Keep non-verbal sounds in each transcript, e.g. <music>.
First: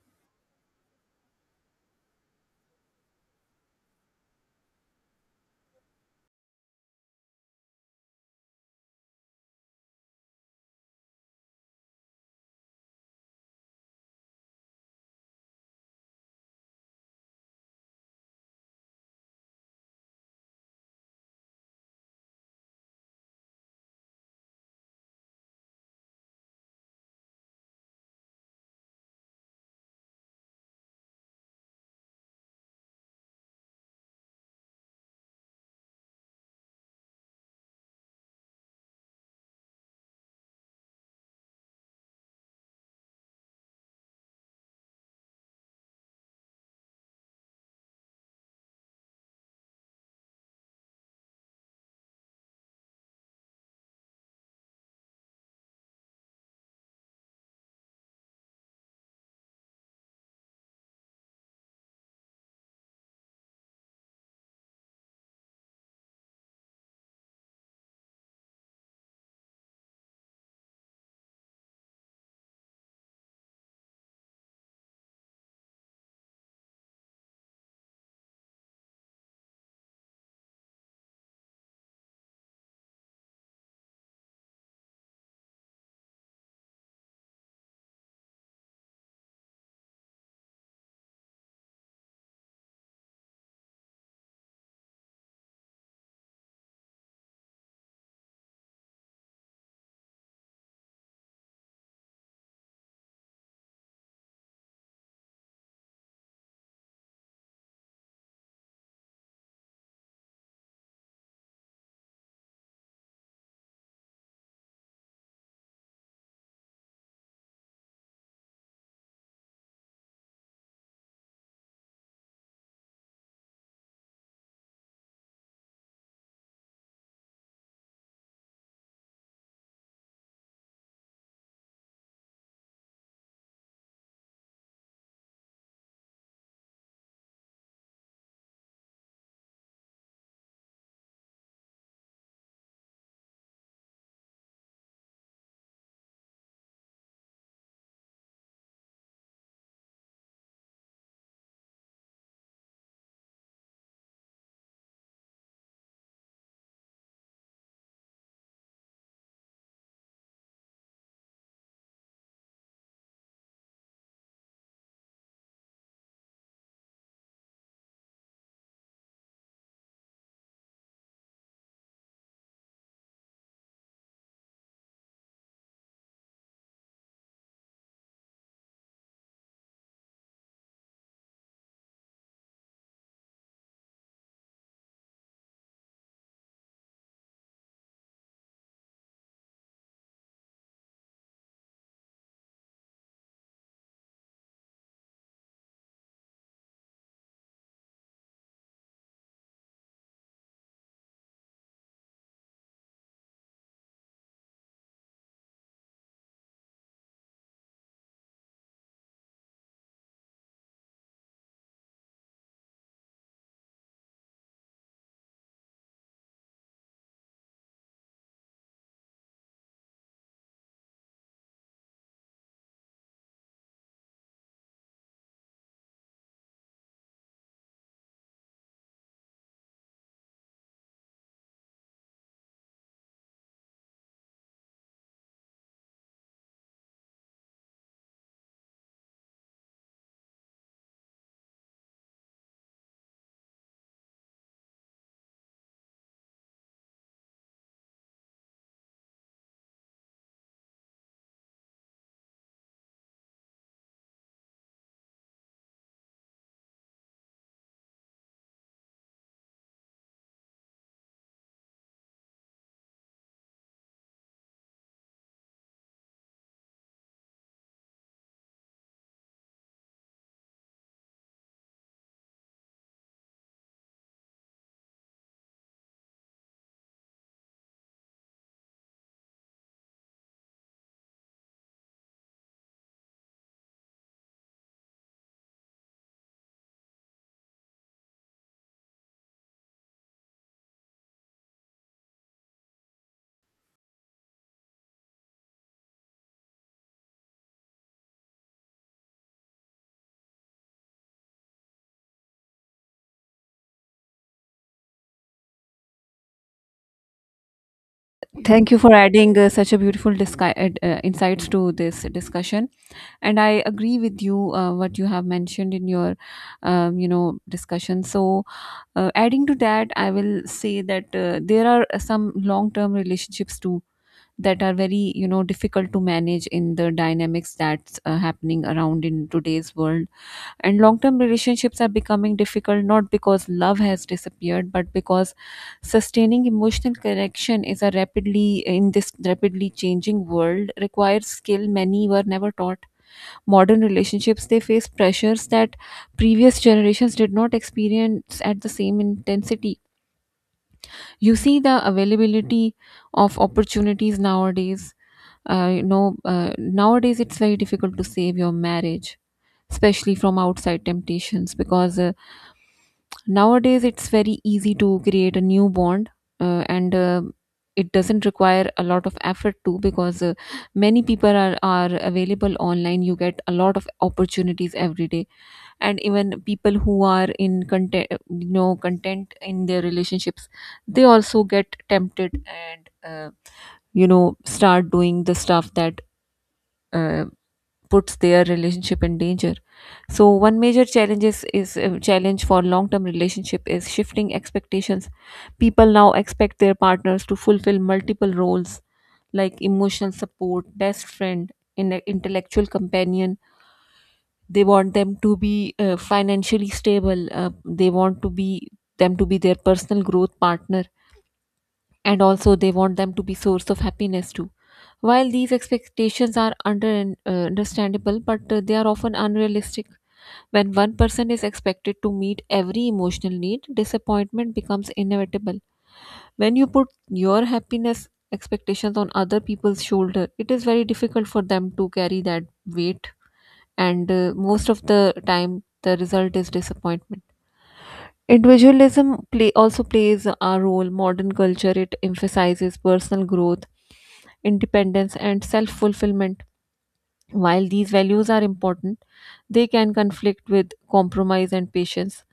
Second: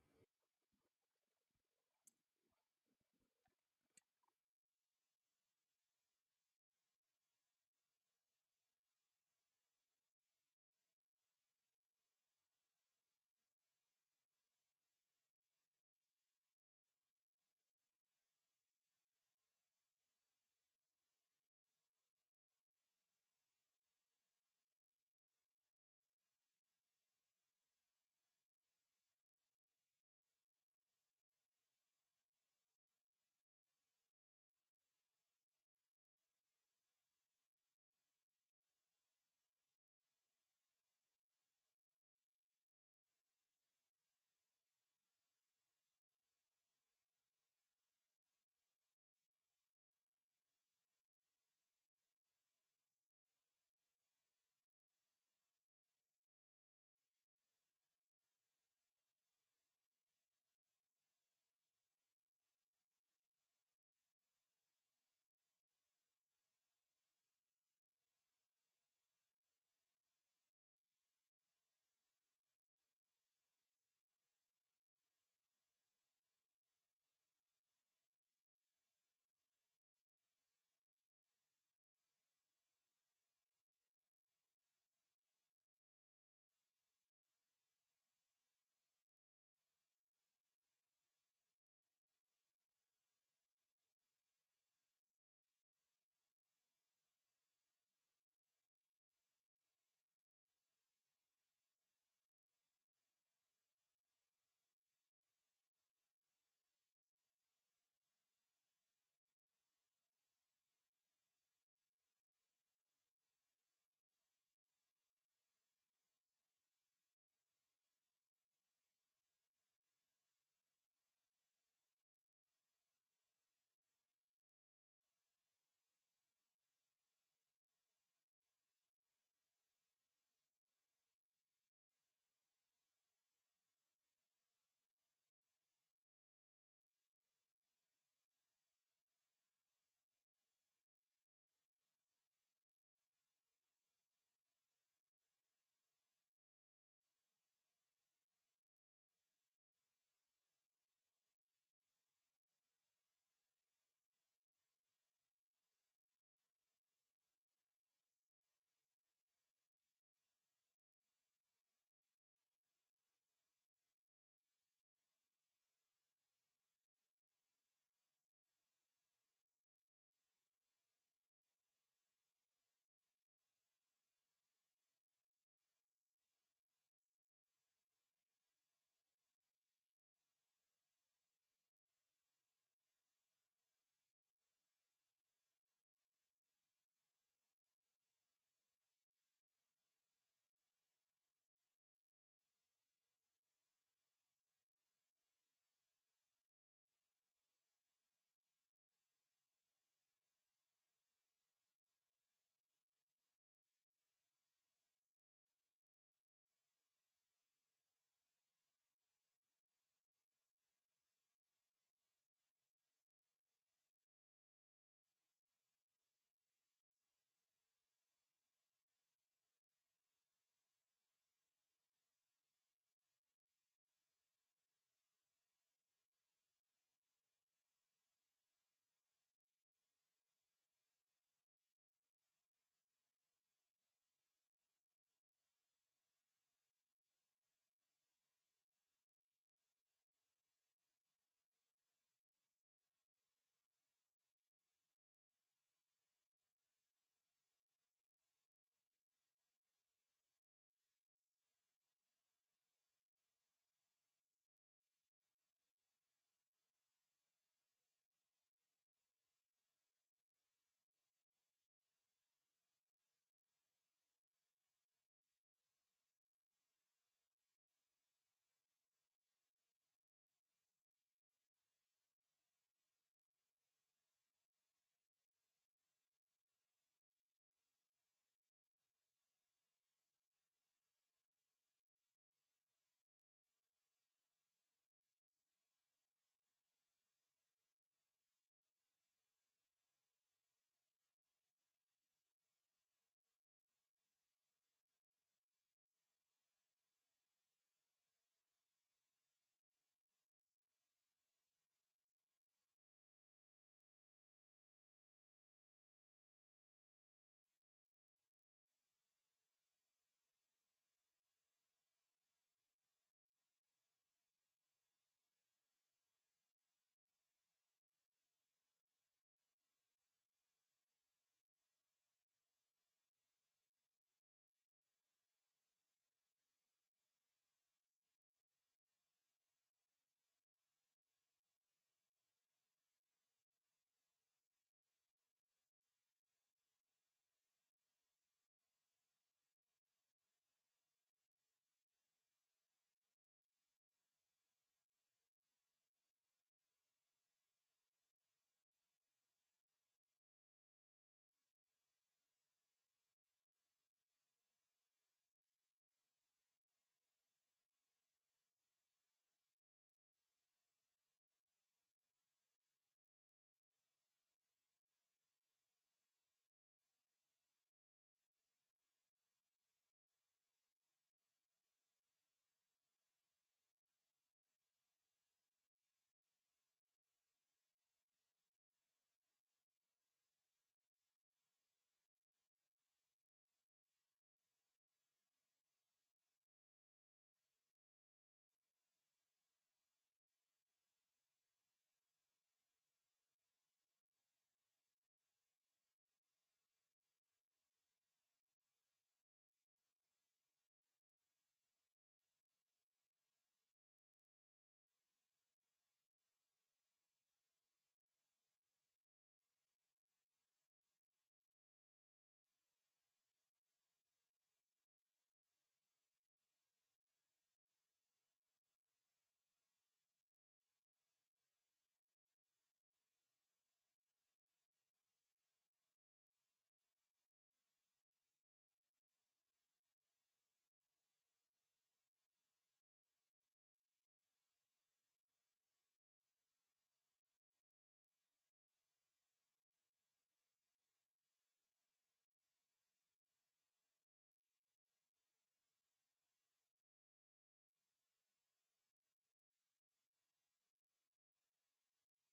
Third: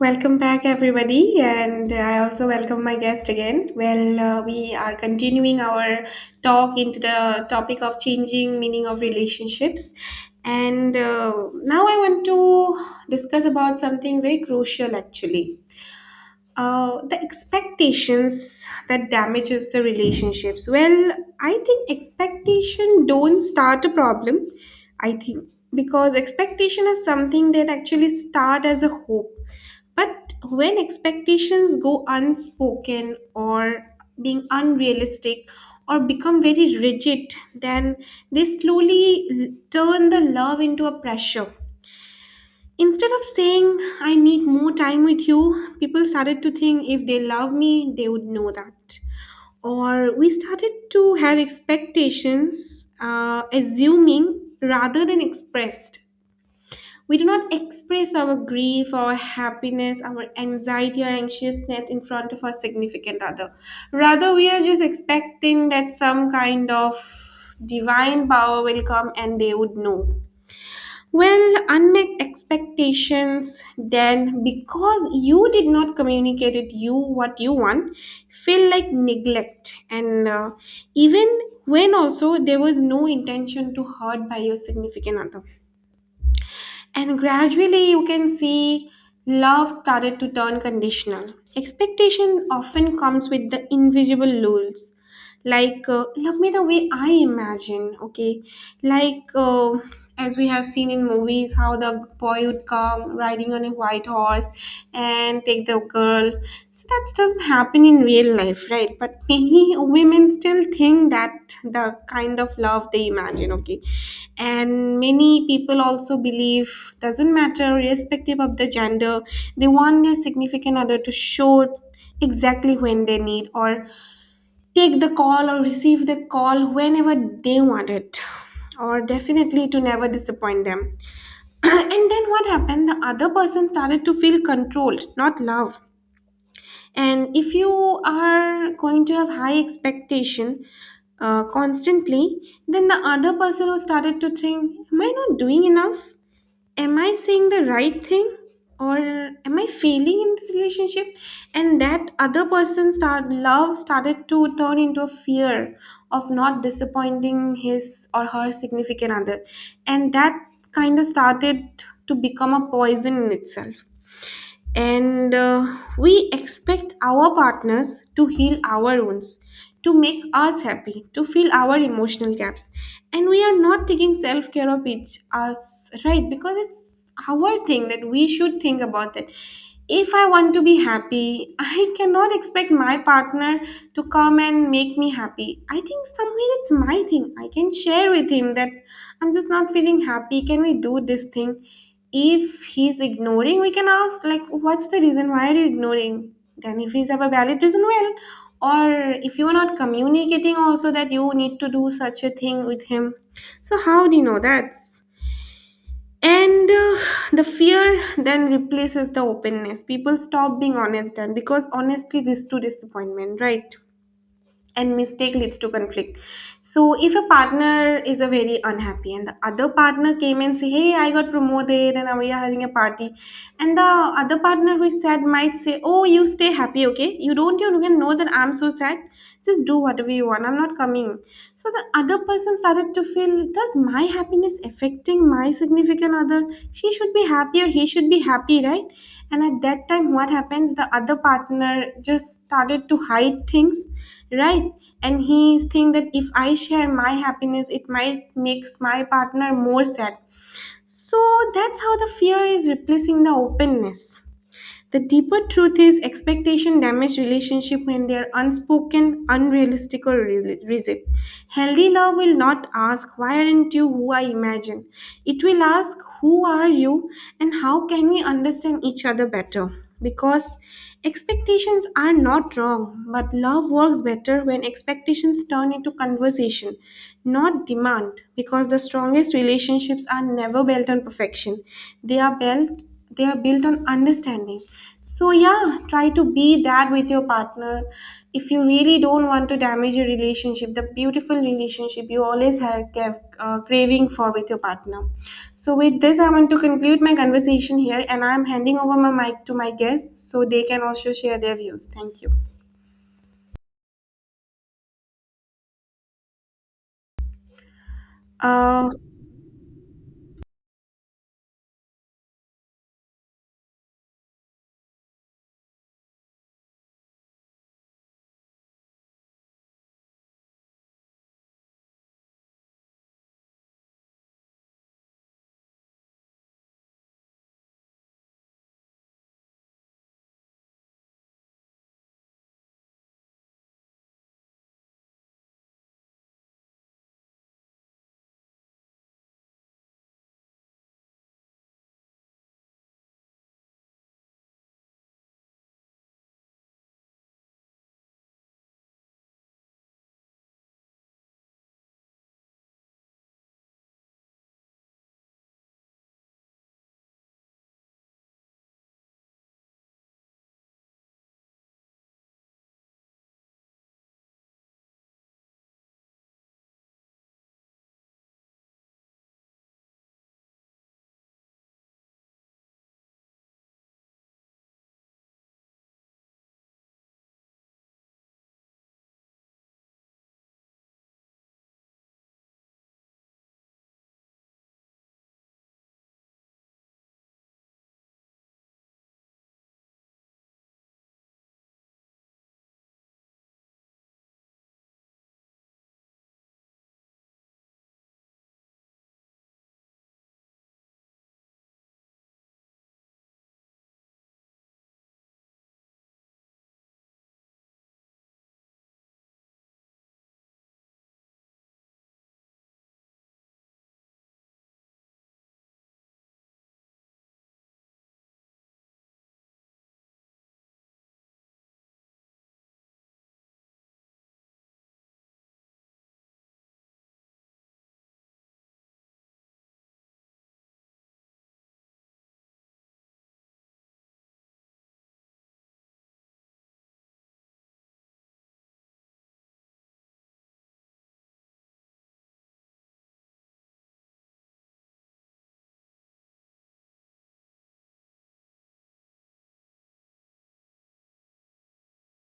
Welcome back, everybody, and I also welcome my guest again. We are continuing our talk into the topic of changing meaning of relationships, and now I want to discuss about something very crucial, actually. The expectations that damages the relationships. Well, I think expectation don't start a problem. I think because expectation is something that actually start as a hope, but when expectations go unspoken or being unrealistic or become very rigid, then they slowly turn the love into a pressure. Instead of saying, I need more time with you, people started to think if they love me, they would know that. Or we started to have expectations, assuming rather than expressed. We do not express our grief, our happiness, our anxiety, or anxiousness in front of our significant other. Rather, we are just expecting that some kind of divine power will come and they would know. Well, unmet expectations then, because you did not communicate it, you what you want, feel like neglect. And Even when also there was no intention to hurt by your significant other. And gradually, you can see love started to turn conditional. Expectation often comes with the invisible rules, like love me the way I imagine, okay, like as we have seen in movies how the boy would come riding on a white horse and take the girl. So that doesn't happen in real life, right? But many <laughs> women still think that the kind of love they imagine, okay, and many people also believe, doesn't matter irrespective of the gender, they want their significant other to show exactly when they need, or take the call or receive the call whenever they want it, or definitely to never disappoint them. <clears throat> And then what happened, the other person started to feel controlled, not love. And if you are going to have high expectation constantly, then the other person who started to think, am I not doing enough? Am I saying the right thing? Or am I failing in this relationship? And that other person start love started to turn into a fear of not disappointing his or her significant other, and that kind of started to become a poison in itself. And We expect our partners to heal our wounds, to make us happy, to fill our emotional gaps, and we are not taking self-care of each us, right? Because it's our thing that we should think about that. If I want to be happy, <laughs> I cannot expect my partner to come and make me happy. I think somewhere it's my thing. I can share with him that I'm just not feeling happy, can we do this thing? If he's ignoring, we can ask like what's the reason, why are you ignoring? Then if he's have a valid reason, well, or if you are not communicating also that you need to do such a thing with him, so how do you know that? And The fear then replaces the openness. People stop being honest then, because honestly leads to disappointment, right? And mistake leads to conflict. So if a partner is a very unhappy, and the other partner came and say, hey, I got promoted and now we are having a party, and the other partner who is sad might say, oh, you stay happy, okay, you don't even know that I'm so sad, just do whatever you want, I'm not coming. So the other person started to feel, does my happiness affecting my significant other? She should be happy or he should be happy, right? And at that time what happens, the other partner just started to hide things, right? And he think that if I share my happiness, it might makes my partner more sad. So that's how the fear is replacing the openness. The deeper truth is expectation damage relationship when they are unspoken, unrealistic or rigid. Healthy love will not ask, why aren't you who I imagine? It will ask, who are you and how can we understand each other better? Because expectations are not wrong, but love works better when expectations turn into conversation, not demand. Because the strongest relationships are never built on perfection, they are built they are built on understanding. So yeah, try to be that with your partner if you really don't want to damage your relationship, the beautiful relationship you always had have, craving for with your partner. So with this I want to conclude my conversation here and I'm handing over my mic to my guests so they can also share their views. Thank you Thank you uh, for adding such a beautiful insights to this discussion. And I agree with you what you have mentioned in your discussion. So adding to that, I will say that there are some long-term relationships too that are very difficult to manage in the dynamics that's happening around in today's world, and long term relationships are becoming difficult not because love has disappeared, but because sustaining emotional connection is a in this rapidly changing world, requires skill many were never taught. Modern relationships, they face pressures that previous generations did not experience at the same intensity. You see the availability of opportunities nowadays. Nowadays, it's very difficult to save your marriage, especially from outside temptations, because nowadays, it's very easy to create a new bond, and it doesn't require a lot of effort too, because many people are available online. You get a lot of opportunities every day, and even people who are in content, you know, content in their relationships, they also get tempted and start doing the stuff that. Uh, puts their relationship in danger. So one major challenge is challenge for long-term relationship is shifting expectations. People now expect their partners to fulfill multiple roles like emotional support, best friend, intellectual companion. They want them to be financially stable. They want to be them to be their personal growth partner, and also they want them to be source of happiness too. While these expectations are understandable, but they are often unrealistic. When one person is expected to meet every emotional need, disappointment becomes inevitable. When you put your happiness expectations on other people's shoulder, it is very difficult for them to carry that weight, and most of the time, the result is disappointment. Individualism play also plays a role. Modern culture, it emphasizes personal growth, independence, and self fulfillment. While these values are important, they can conflict with compromise and patience,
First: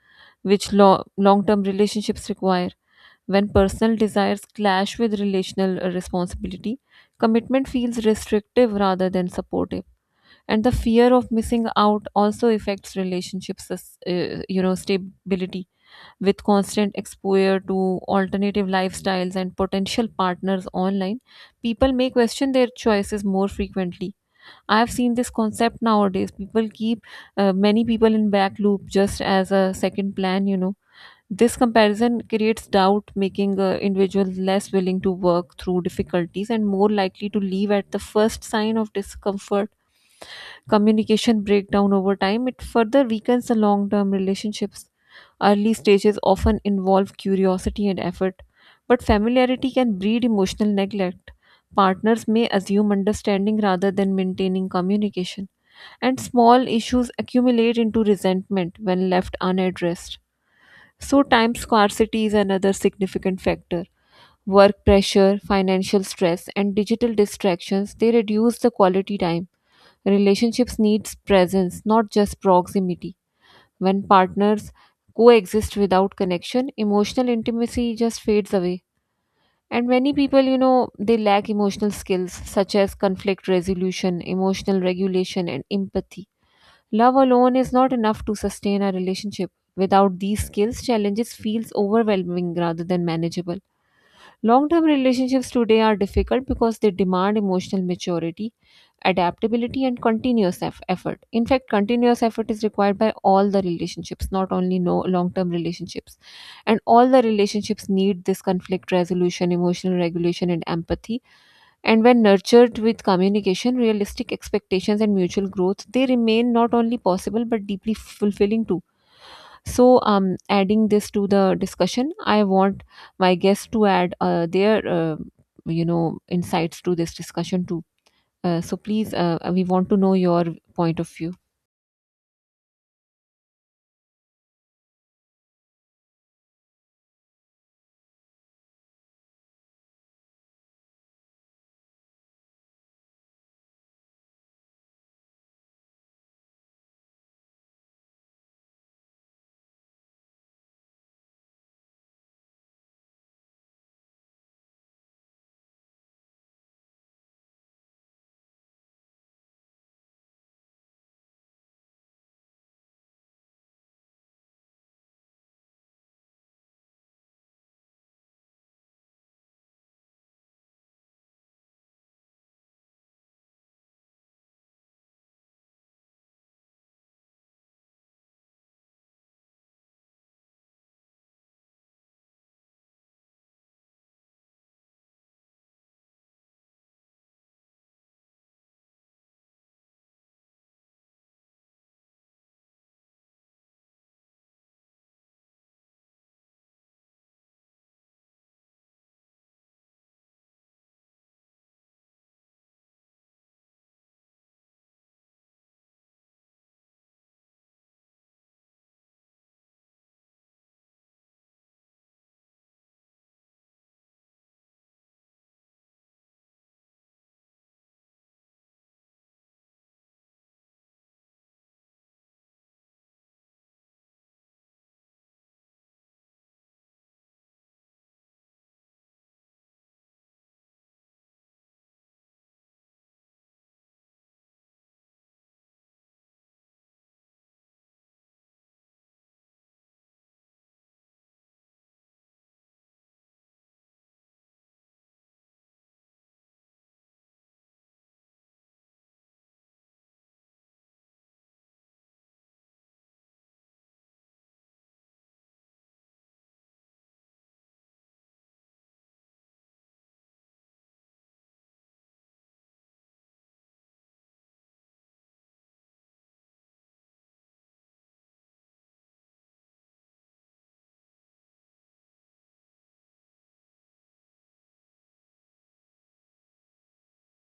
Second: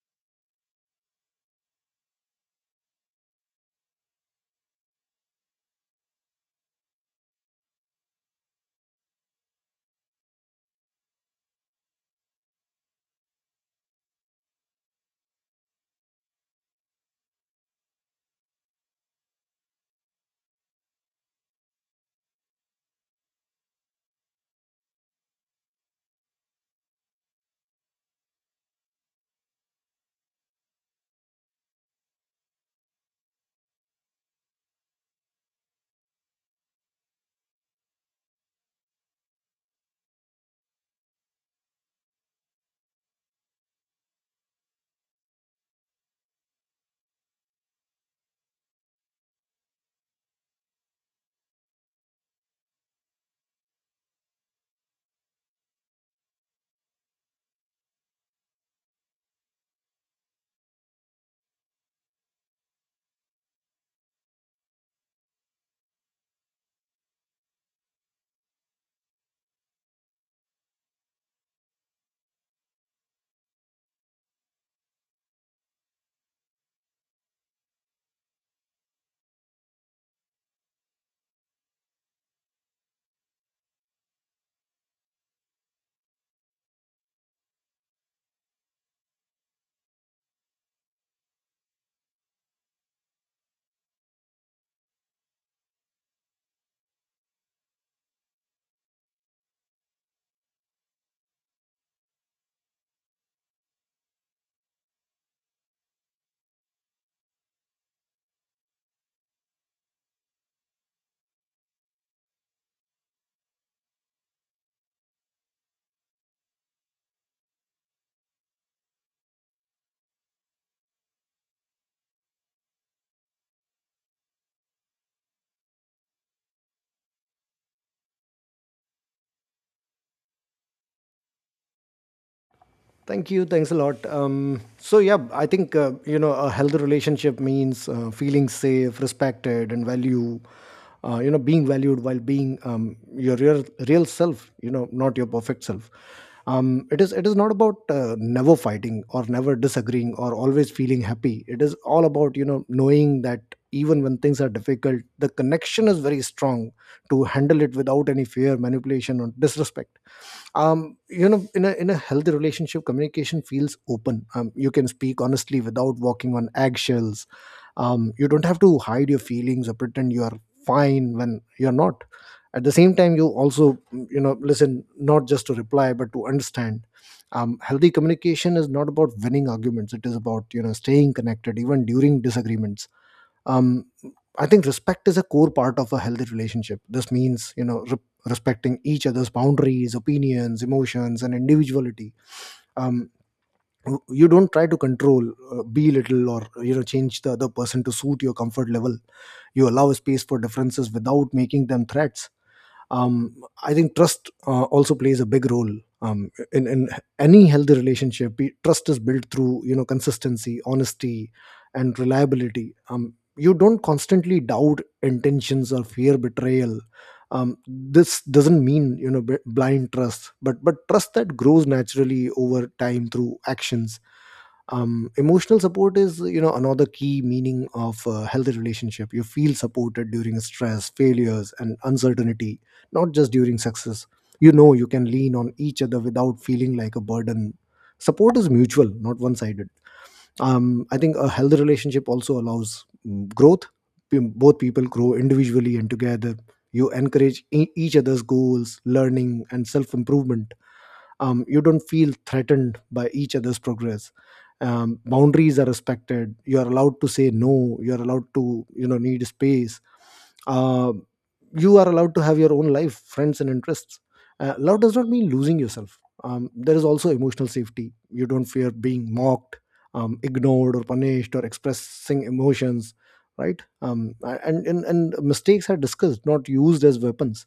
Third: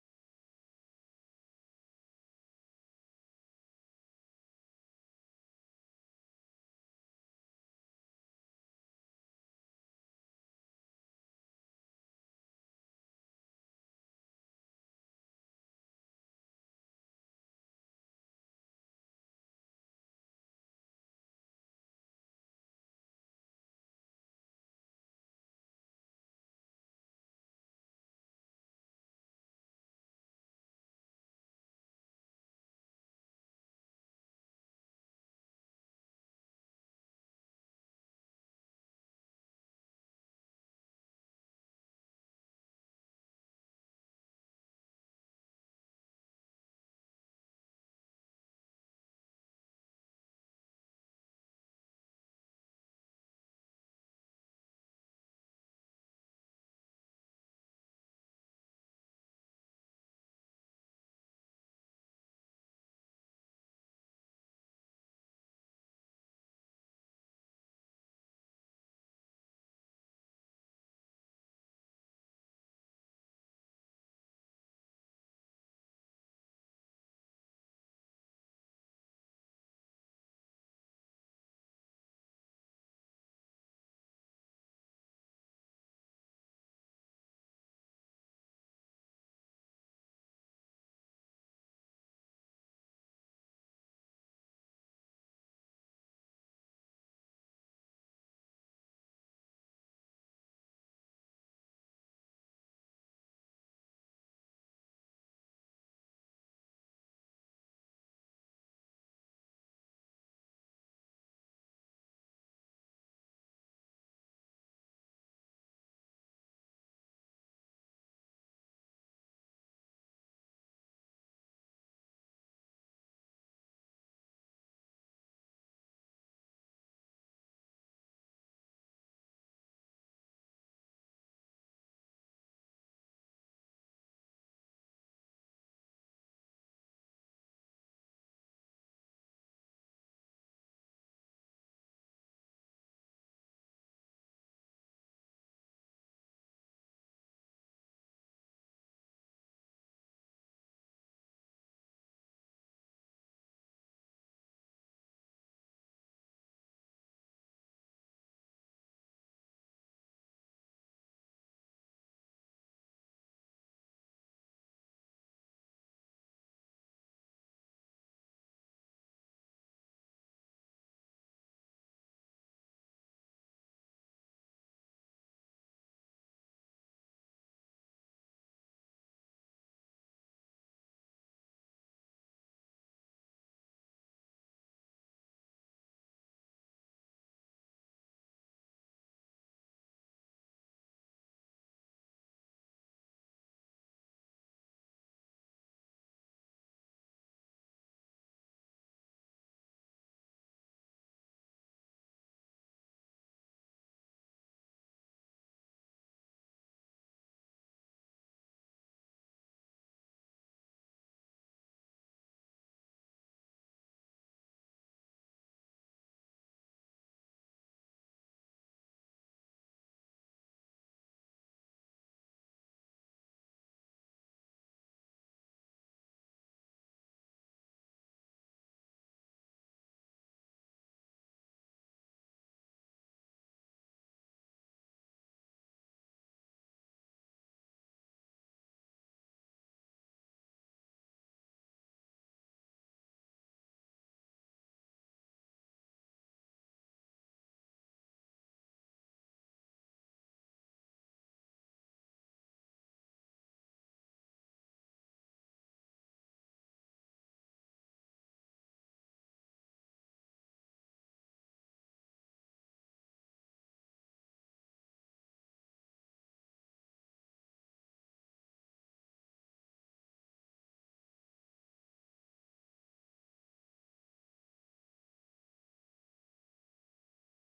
which long term relationships require. When personal desires clash with relational responsibility, commitment feels restrictive rather than supportive. And the fear of missing out also affects relationships, stability. With constant exposure to alternative lifestyles and potential partners online, people may question their choices more frequently. I've seen this concept nowadays. People keep many people in back loop just as a second plan, you know. This comparison creates doubt, making individuals less willing to work through difficulties and more likely to leave at the first sign of discomfort. Communication breakdown over time, it further weakens the long term relationships. Early stages often involve curiosity and effort, but familiarity can breed emotional neglect. Partners may assume understanding rather than maintaining communication, and small issues accumulate into resentment when left unaddressed. So, time scarcity is another significant factor. Work pressure, financial stress, and digital distractions, they reduce the quality time. Relationships needs presence, not just proximity. When partners coexist without connection, emotional intimacy just fades away. And many people, you know, they lack emotional skills such as conflict resolution, emotional regulation, and empathy. Love alone is not enough to sustain a relationship. Without these skills, challenges feels overwhelming rather than manageable. Long-term relationships today are difficult because they demand emotional maturity, adaptability, and continuous effort. In fact, continuous effort is required by all the relationships, not only no long term relationships, and all the relationships need this conflict resolution, emotional regulation, and empathy. And when nurtured with communication, realistic expectations, and mutual growth, they remain not only possible but deeply fulfilling too. So adding this to the discussion, I want my guests to add their insights to this discussion too. So please, we want to know your point of view. Thank you. Thanks a lot. So yeah, I think a healthy relationship means feeling safe, respected, and value. Being valued while being your real self. Not your perfect self. It is not about never fighting or never disagreeing or always feeling happy. It is all about knowing that even when things are difficult, the connection is very strong to handle it without any fear, manipulation, or disrespect. In a healthy relationship, communication feels open. You can speak honestly without walking on eggshells. You don't have to hide your feelings or pretend you are fine when you're not. At the same time, you also listen not just to reply but to understand. Healthy communication is not about winning arguments. It is about staying connected even during disagreements. um, I think respect is a core part of a healthy relationship. This means respecting each other's boundaries, opinions, emotions, and individuality. um, you don't try to control, belittle, or change the other person to suit your comfort level. You allow space for differences without making them threats. um, I think trust also plays a big role in any healthy relationship. Trust is built through consistency, honesty, and reliability. You don't constantly doubt intentions or fear betrayal. This doesn't mean blind trust, but trust that grows naturally over time through actions. Emotional support is another key meaning of a healthy relationship. You feel supported during stress, failures, and uncertainty, not just during success. You can lean on each other without feeling like a burden. Support is mutual, not one sided. I think a healthy relationship also allows growth. Both people grow individually and together. You encourage each other's goals, learning, and self improvement. You don't feel threatened by each other's progress. Boundaries are respected. You are allowed to say no. You are allowed to need space. uh, you are allowed to have your own life, friends, and interests. Love does not mean losing yourself. There is also emotional safety. You don't fear being mocked, ignored, or punished or expressing emotions, right? And mistakes are discussed, not used as weapons.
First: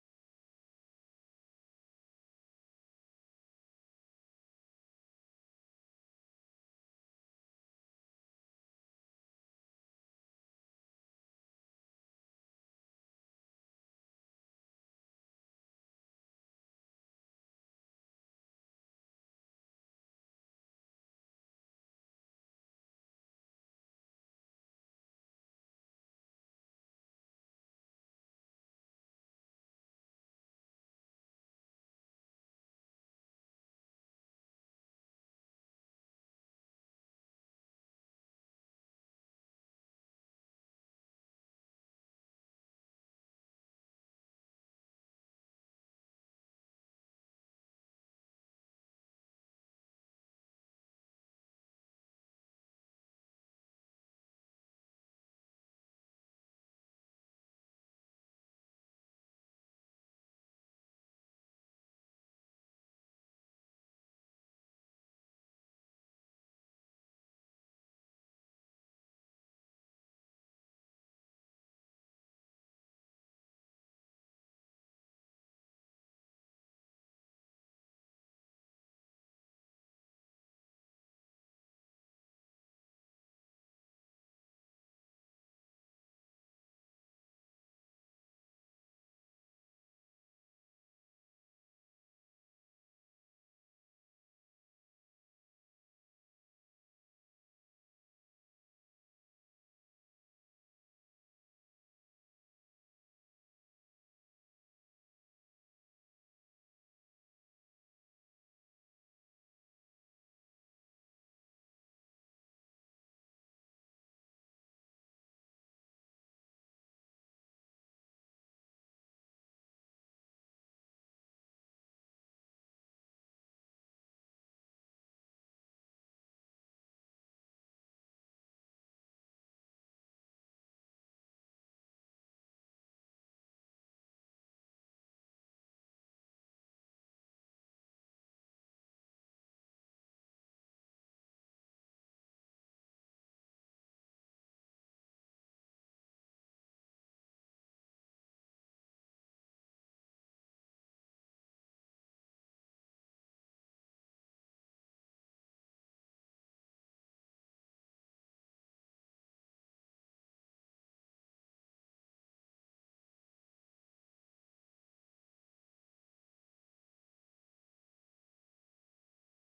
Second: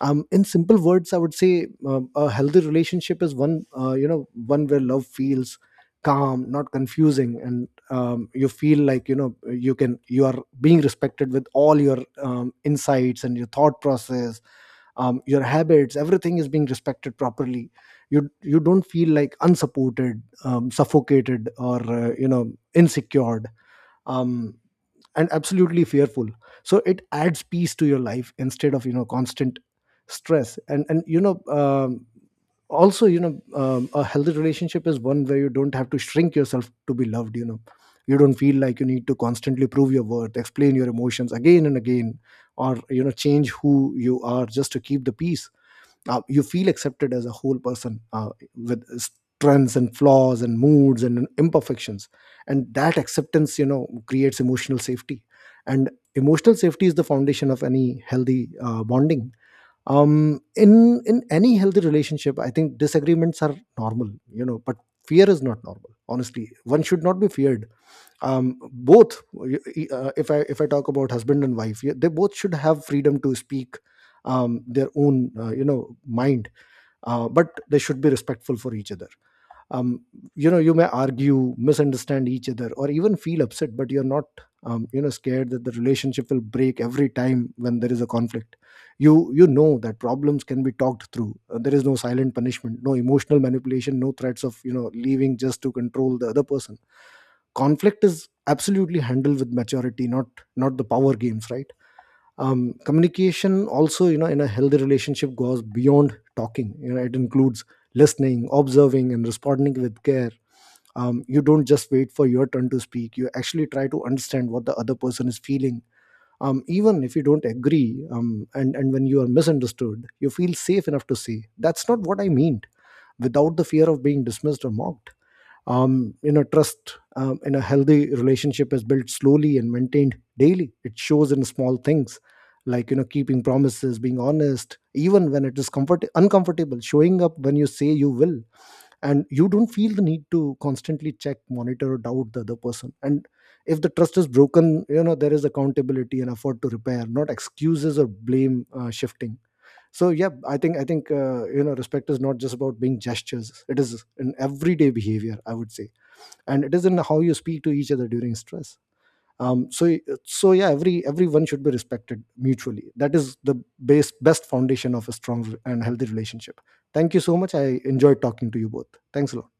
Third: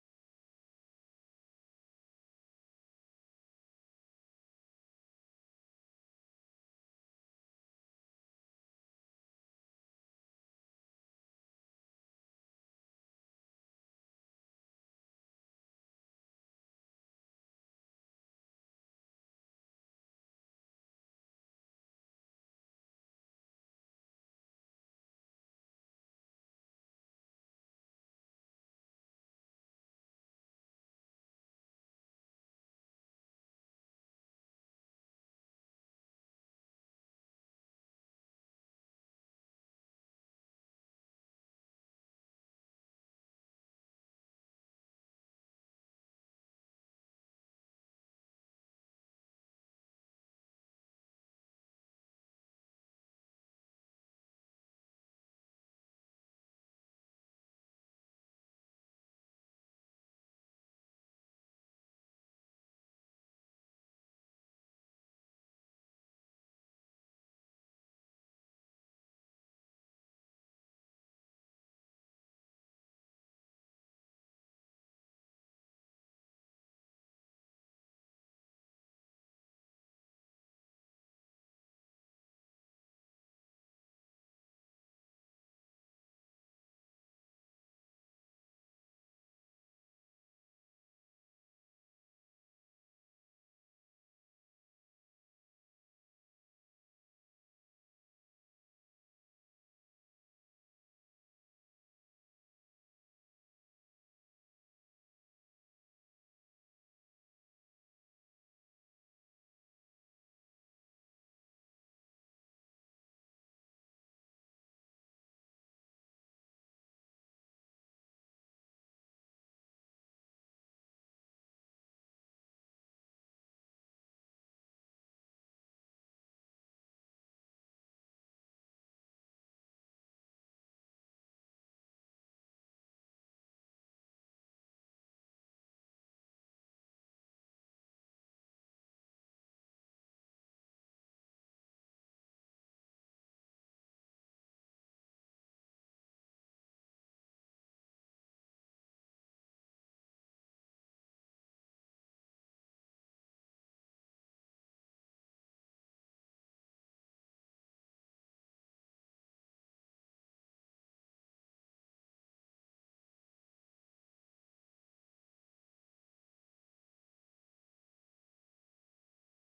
In simple words, I would say a healthy relationship is one, one where love feels calm, not confusing, and you feel like you can, you are being respected with all your insights and your thought process, your habits. Everything is being respected properly. You don't feel like unsupported, suffocated, or insecured. Um, and absolutely fearful, so it adds peace to your life instead of constant stress and also a healthy relationship is one where you don't have to shrink yourself to be loved. You don't feel like you need to constantly prove your worth, explain your emotions again and again, or change who you are just to keep the peace. You feel accepted as a whole person, with strengths and flaws and moods and imperfections, and that acceptance creates emotional safety, and emotional safety is the foundation of any healthy bonding. In any healthy relationship, I think disagreements are normal, but fear is not normal. Honestly, one should not be feared. If I talk about husband and wife, yeah, they both should have freedom to speak their own mind, but they should be respectful for each other. um, you may argue, misunderstand each other, or even feel upset, but you're not scared that the relationship will break every time when there is a conflict. You know that problems can be talked through. There is no silent punishment, no emotional manipulation, no threats of leaving just to control the other person. Conflict is absolutely handled with maturity, not the power games, right? Communication also, in a healthy relationship, goes beyond talking. It includes listening, observing, and responding with care. You don't just wait for your turn to speak. You actually try to understand what the other person is feeling, even if you don't agree. And when you are misunderstood, you feel safe enough to say that's not what I meant, without the fear of being dismissed or mocked. Trust, in a healthy relationship, is built slowly and maintained daily. It shows in small things, like keeping promises, being honest even when it is comfort uncomfortable, showing up when you say you will. And you don't feel the need to constantly check, monitor, or doubt the other person. And if the trust is broken, there is accountability and effort to repair, not excuses or blame shifting. So yeah, I think respect is not just about being gestures. It is an everyday behavior, I would say, and it is in how you speak to each other during stress. Um, so so yeah, everyone should be respected mutually. That is the base best foundation of a strong and healthy relationship. Thank you so much. I enjoyed talking to you both. Thanks a lot.